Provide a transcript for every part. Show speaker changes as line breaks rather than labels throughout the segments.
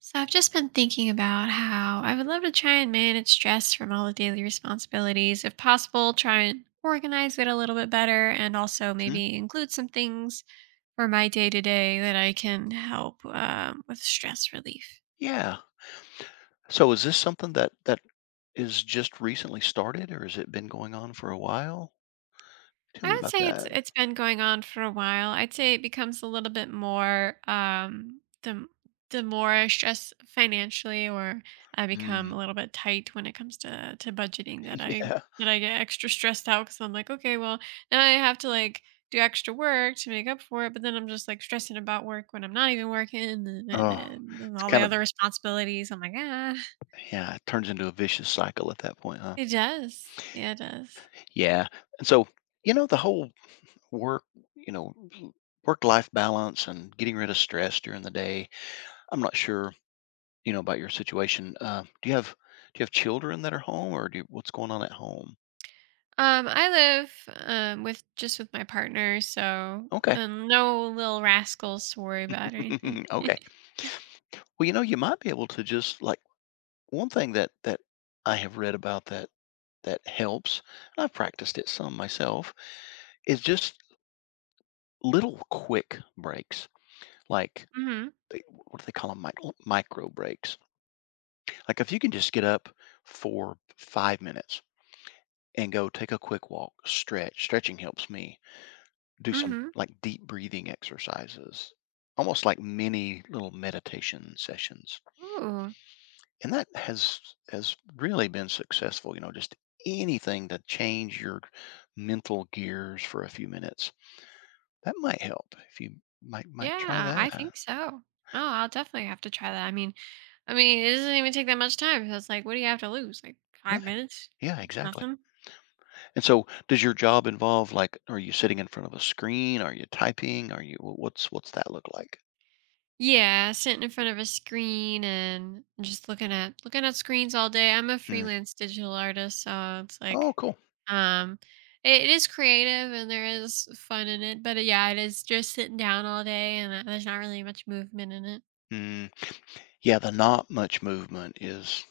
So I've just been thinking about how I would love to try and manage stress from all the daily responsibilities. If possible, try and organize it a little bit better and also
Hmm?
maybe include some things for my day to day that I can help with stress relief.
Yeah. So is this something that is just recently started, or has it been going on for a while?
I
Tell me
would
about
say it's
that.
it's been going on for a while. I'd say it becomes a little bit more the more I stress financially, or I become
Mm.
a little bit tight when it comes to budgeting
Yeah.
that I get extra stressed out because I'm like, okay, well now I have to, like, do extra work to make up for it, but then I'm just like stressing about work when I'm not even working and, and,
Oh,
and
it's
all the
kind of
other responsibilities. I'm like, ah,
yeah. It turns into a vicious cycle at that point, huh?
it does. Yeah, it does.
Yeah. And so the whole work, you know, work life balance and getting rid of stress during the day. I'm not sure, about your situation. Do you have do you have children that are home, or do you, what's going on at home?
I live with just with my partner, so
Okay.
no little rascals to worry about or anything.
Okay. Well, you know, you might be able to just like one thing that I have read about that helps, and I've practiced it some myself, is just little quick breaks, like
Mm-hmm.
what do they call them? Micro breaks. Like if you can just get up for 5 minutes and go take a quick walk, stretch. Stretching helps me do some
Mm-hmm.
like deep breathing exercises, almost like mini little meditation sessions.
Ooh,
And that has really been successful, just anything to change your mental gears for a few minutes that might help. If you might try
yeah, I
that,
think so. Oh, I'll definitely have to try that. I mean, it doesn't even take that much time. So it's like, what do you have to lose? Like, five
yeah,
minutes?
yeah,
It's
exactly.
nothing.
And so does your job involve, like, are you sitting in front of a screen, are you typing, are you what's that look like?
Yeah, sitting in front of a screen and just looking at screens all day. I'm a
Mm.
freelance digital artist, so it's like
Oh cool.
um it is creative and there is fun in it, but yeah, it is just sitting down all day, and there's not really much movement in it.
Mm. Yeah, the not much movement is,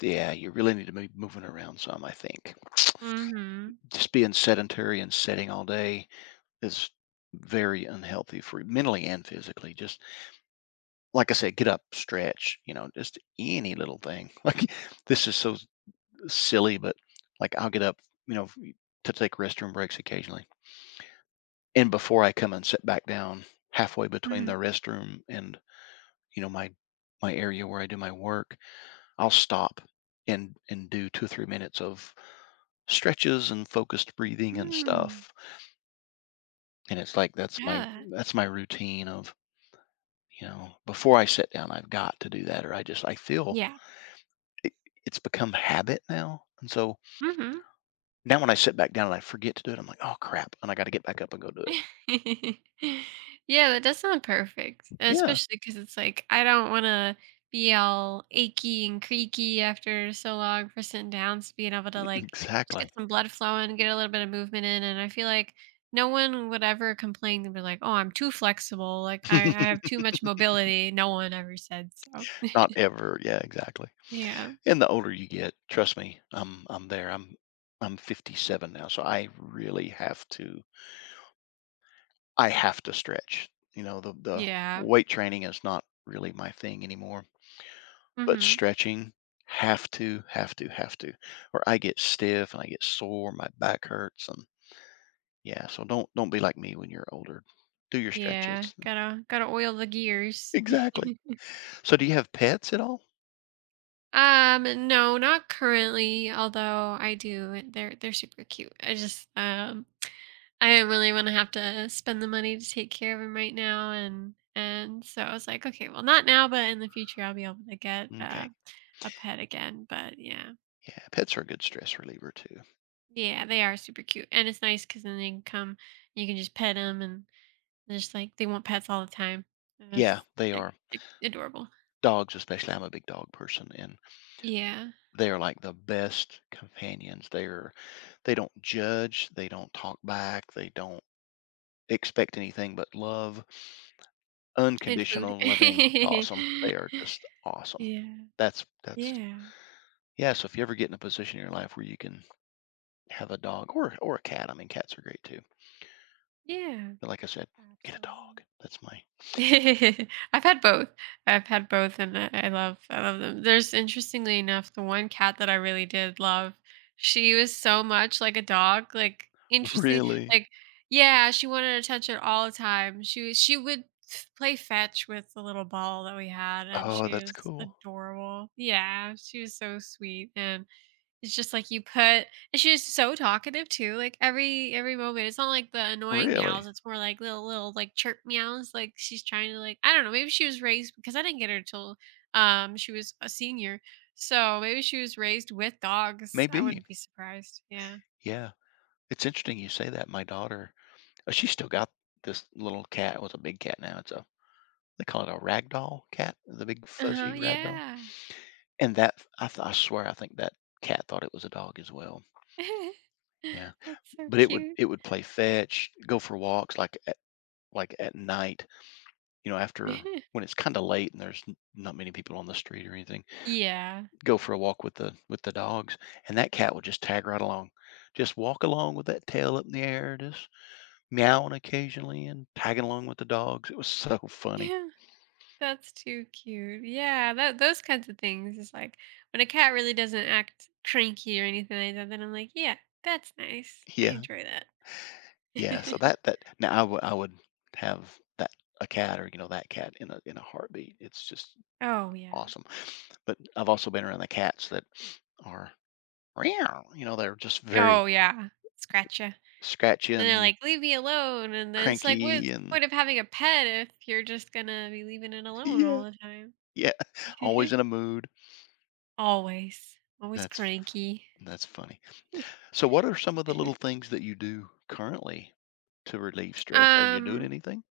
yeah, you really need to be moving around some, I think.
Mhm.
Just being sedentary and sitting all day is very unhealthy for you, mentally and physically. Just like I said, get up, stretch, you know, just any little thing. Like this is so silly, but like I'll get up, you know, to take restroom breaks occasionally. And before I come and sit back down halfway between the
Mhm.
restroom and, my my area where I do my work, I'll stop and do 2 or 3 minutes of stretches and focused breathing and
Mm.
stuff. And it's like
Yeah.
that's my routine of, you know, before I sit down, I've got to do that, or I just I feel
Yeah.
it, it's become habit now. And so
Mhm.
now when I sit back down and I forget to do it, I'm like, oh crap, and I got to get back up and go do it.
Yeah, that does sound perfect. And
Yeah,
especially because it's like, I don't wanna be all achy and creaky after so long for sitting down, so being able to, like, just
exactly.
get some blood flowing, get a little bit of movement in, and I feel like no one would ever complain. They'd be like, "Oh, I'm too flexible, like, I have too much mobility." No one ever said so.
Not ever. Yeah, exactly.
Yeah.
And the older you get, trust me, I'm there. I'm 57 now, so I really have to I have to stretch. You know, the
Yeah.
weight training is not really my thing anymore. But
Mhm.
stretching, have to, have to, have to, or I get stiff and I get sore, my back hurts, and yeah, so don't be like me when you're older. Do your stretches.
Yeah. Gotta gotta oil the gears.
Exactly. So do you have pets at all?
No, not currently, although I do. They're super cute. I just I don't really want to have to spend the money to take care of them right now, and so I was like, okay, well not now, but in the future I'll be able to get
Okay.
a pet again. But yeah.
Yeah, pets are a good stress reliever too.
Yeah, they are super cute. And it's nice cuz then they can come, you can just pet them, and they're just like they want pets all the time. And
Yeah,
it's
they
they're-
are.
they're adorable.
Dogs, especially. I'm a big dog person, and
Yeah.
they are like the best companions. They're they don't judge, they don't talk back, they don't expect anything but love.
And food.
Unconditional, loving, awesome. They are just awesome.
Yeah.
That's
Yeah.
yeah, so if you ever get in a position in your life where you can have a dog or a cat, I mean, cats are great too.
Yeah,
But like I said, get a
absolutely.
dog. That's my
I've had both. And I love I love them. There's, interestingly enough, the one cat that I really did love, she was so much like a dog. Like, interesting,
Really?
like, yeah, she wanted attention all the time. She would play fetch with the little ball that we had, and
Oh,
she
that's
was
cool.
adorable. Yeah, she was so sweet, and it's just like you put and she's so talkative too, like, every moment. It's not like the annoying meows,
Really?
it's more like little, like, chirp meows, like, she's trying to, like, I don't know, maybe she was raised, because I didn't get her till, she was a senior, so maybe she was raised with dogs. I
Maybe.
wouldn't be surprised. Yeah.
Yeah. It's interesting you say that. My daughter, she's still got this little cat. It was a big cat now. It's a they call it a ragdoll cat, the big
Uh-huh,
fuzzy ragdoll.
yeah.
And that I swear I think that cat thought it was a dog as well. Yeah.
That's so
But it would
cute.
it would play fetch, go for walks, like, at night, you know, after when it's kinda late and there's n not many people on the street or anything,
Yeah.
go for a walk with the dogs, and that cat would just tag right along. Just walk along with that tail up in the air, just meowing occasionally and tagging along with the dogs. It was so funny.
That's too cute. Yeah, that those kinds of things is like when a cat really doesn't act cranky or anything like that, then I'm like, yeah, that's nice. I
Yeah,
enjoy that.
yeah, so that now I would have that a cat or, you know, that cat in a heartbeat. It's just
Oh yeah.
awesome. But I've also been around the cats that are meow. You know, they're just
Oh
very
yeah. Scratch ya. And
scratchy
they're
and
like, leave me alone. And then it's like,
cranky
what's the
and
point of having a pet if you're just gonna be leaving it alone
yeah,
all the time?
yeah, always in a mood.
Always. Always
That's f-
cranky.
that's funny. So what are some of the little things that you do currently to relieve stress? Are you doing
um
anything?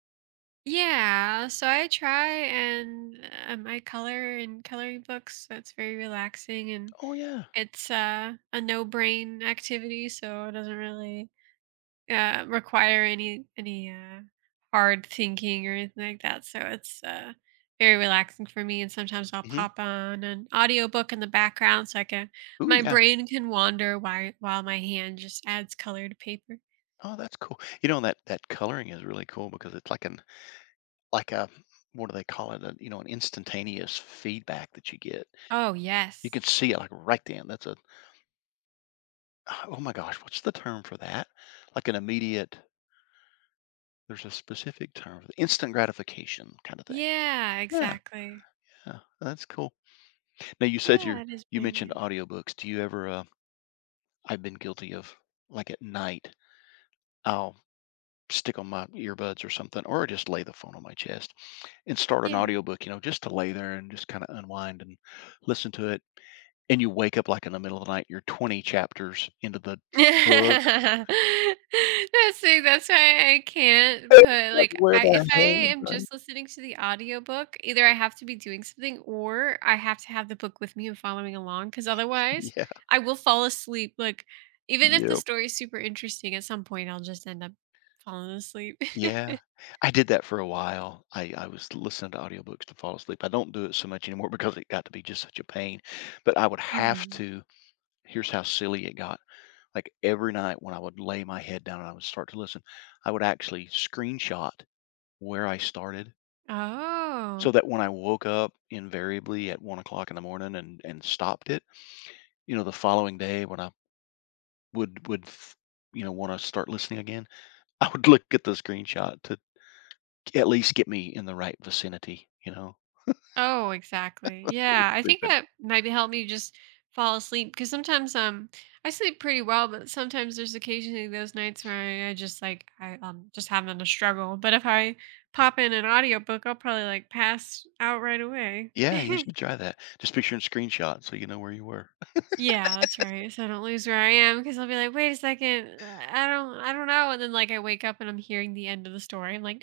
Yeah, so I try and, I color in coloring books. So it's very relaxing, and
Oh yeah.
it's a no brain activity, so it doesn't really require any hard thinking or anything like that. So it's very relaxing for me. And sometimes I'll
Hmm.
pop on an audiobook in the background so I can
Ooh
my
yeah.
brain can wander while my hand just adds color to paper.
Oh, that's cool. You know that coloring is really cool because it's like an like a what do they call it? A, you know, an instantaneous feedback that you get.
Oh
You can
yes.
see
Yeah.
it like right then. That's a oh my gosh, what's the term for that? Like an immediate there's a specific term for the instant gratification kind of thing.
Yeah,
Yeah,
exactly.
yeah, that's cool. Now you said
Yeah,
you're
it is
you
better than
mentioned
it.
audiobooks. Do you ever I've been guilty of like at night, I'll stick on my earbuds or something, or just lay the phone on my chest and start an
Yeah.
audiobook, you know, just to lay there and just kind of unwind and listen to it. And you wake up like in the middle of the night, you're 20 chapters into the book.
That's, see, that's why I can't put,
Like,
like,
where
I if
the
I
hell was
am
I?
just listening to the audiobook, either I have to be doing something or I have to have the book with me and following along, because otherwise
Yeah.
I will fall asleep. Like, even if the
Yep.
story is super interesting, at some point I'll just end up falling asleep.
Yeah. I did that for a while. I was listening to audiobooks to fall asleep. I don't do it so much anymore because it got to be just such a pain, but I would have
Mhm.
to here's how silly it got. Like, every night when I would lay my head down and I would start to listen, I would actually screenshot where I started
Oh.
so that when I woke up invariably at 1 o'clock in the morning and stopped it, you know, the following day when I would f you know, wanna start listening again, I would look at the screenshot to at least get me in the right vicinity, you know?
Oh, exactly. Yeah, I think
Stupid.
it maybe helped me just fall asleep, because sometimes I sleep pretty well, but sometimes there's occasionally those nights where I just like I just having a struggle. But if I pop in an audiobook, I'll probably like pass out right away.
Yeah, you should try that. Just picture and screenshot so you know where you were.
Yeah, that's right. So I don't lose where I am, because I'll be like, wait a second, I don't know, and then like I wake up and I'm hearing the end of the story. I'm like,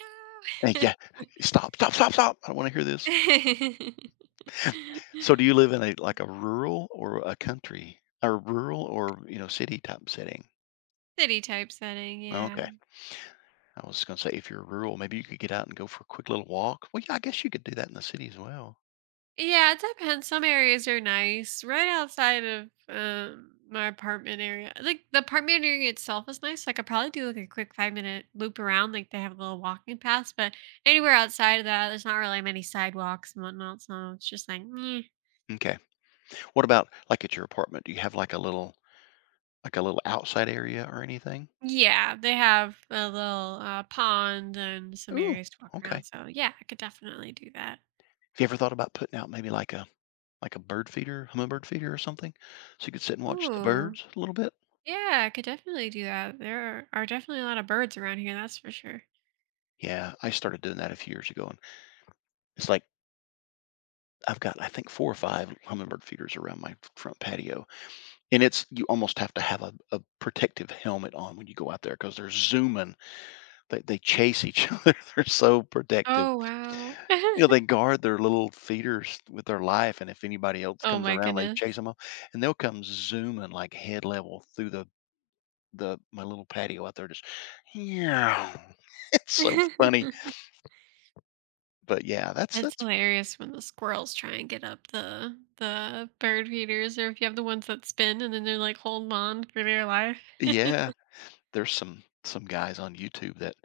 Thank
no.
ya. Stop. I don't wanna hear this. So do you live in a like a rural or a country? Or rural or, you know, city type setting?
City type setting, yeah.
Okay. I was gonna say if you're rural, maybe you could get out and go for a quick little walk. Well, yeah, I guess you could do that in the city as well.
Yeah, it depends. Some areas are nice. Right outside of my apartment area. Like, the apartment area itself is nice. Like, I could probably do like a quick 5 minute loop around. Like, they have a little walking path, but anywhere outside of that, there's not really many sidewalks and whatnot. So it's just like meh.
Okay. What about, like, at your apartment? Do you have like a little outside area or anything?
Yeah, they have a little, pond and some
Ooh,
areas to walk around.
okay. Have
So yeah, I could definitely do that.
you ever thought about putting out maybe like a bird feeder, hummingbird feeder or something, so you could sit and watch the
Ooh.
birds a little bit.
Yeah, I could definitely do that. There are definitely a lot of birds around here, that's for sure.
Yeah, I started doing that a few years ago, and it's like I've got I think 4 or 5 hummingbird feeders around my front patio, and it's you almost have to have a protective helmet on when you go out there because 'cause they're zooming. They chase each other, they're so protective.
Oh wow.
You know, they guard their little feeders with their life, and if anybody else
Oh
comes
my
around, they
goodness.
chase them up, and they'll come zooming like head level through the my little patio out there just yeah. It's so funny. But yeah, that's
It's
that's
hilarious when the squirrels try and get up the bird feeders, or if you have the ones that spin and then they're like holding on for their life.
yeah. There's some guys on YouTube that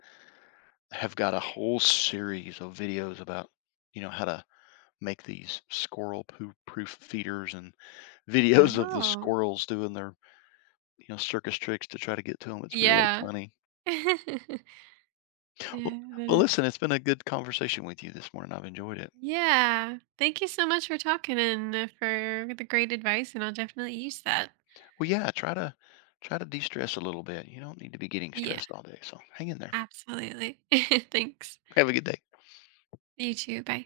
have got a whole series of videos about, you know, how to make these squirrel poo proof feeders and videos of the
Oh,
squirrels doing their, you know, circus tricks to try to get to them. It's really
yeah.
funny. Well,
Yeah, that
well
is.
listen, it's been a good conversation with you this morning. I've enjoyed it.
Yeah. Thank you so much for talking, and for the great advice, and I'll definitely use that.
Well, yeah, try to de-stress a little bit. You don't need to be getting
Yeah,
stressed all day. So hang in there.
absolutely. Thanks.
Have a good day.
You too. Bye.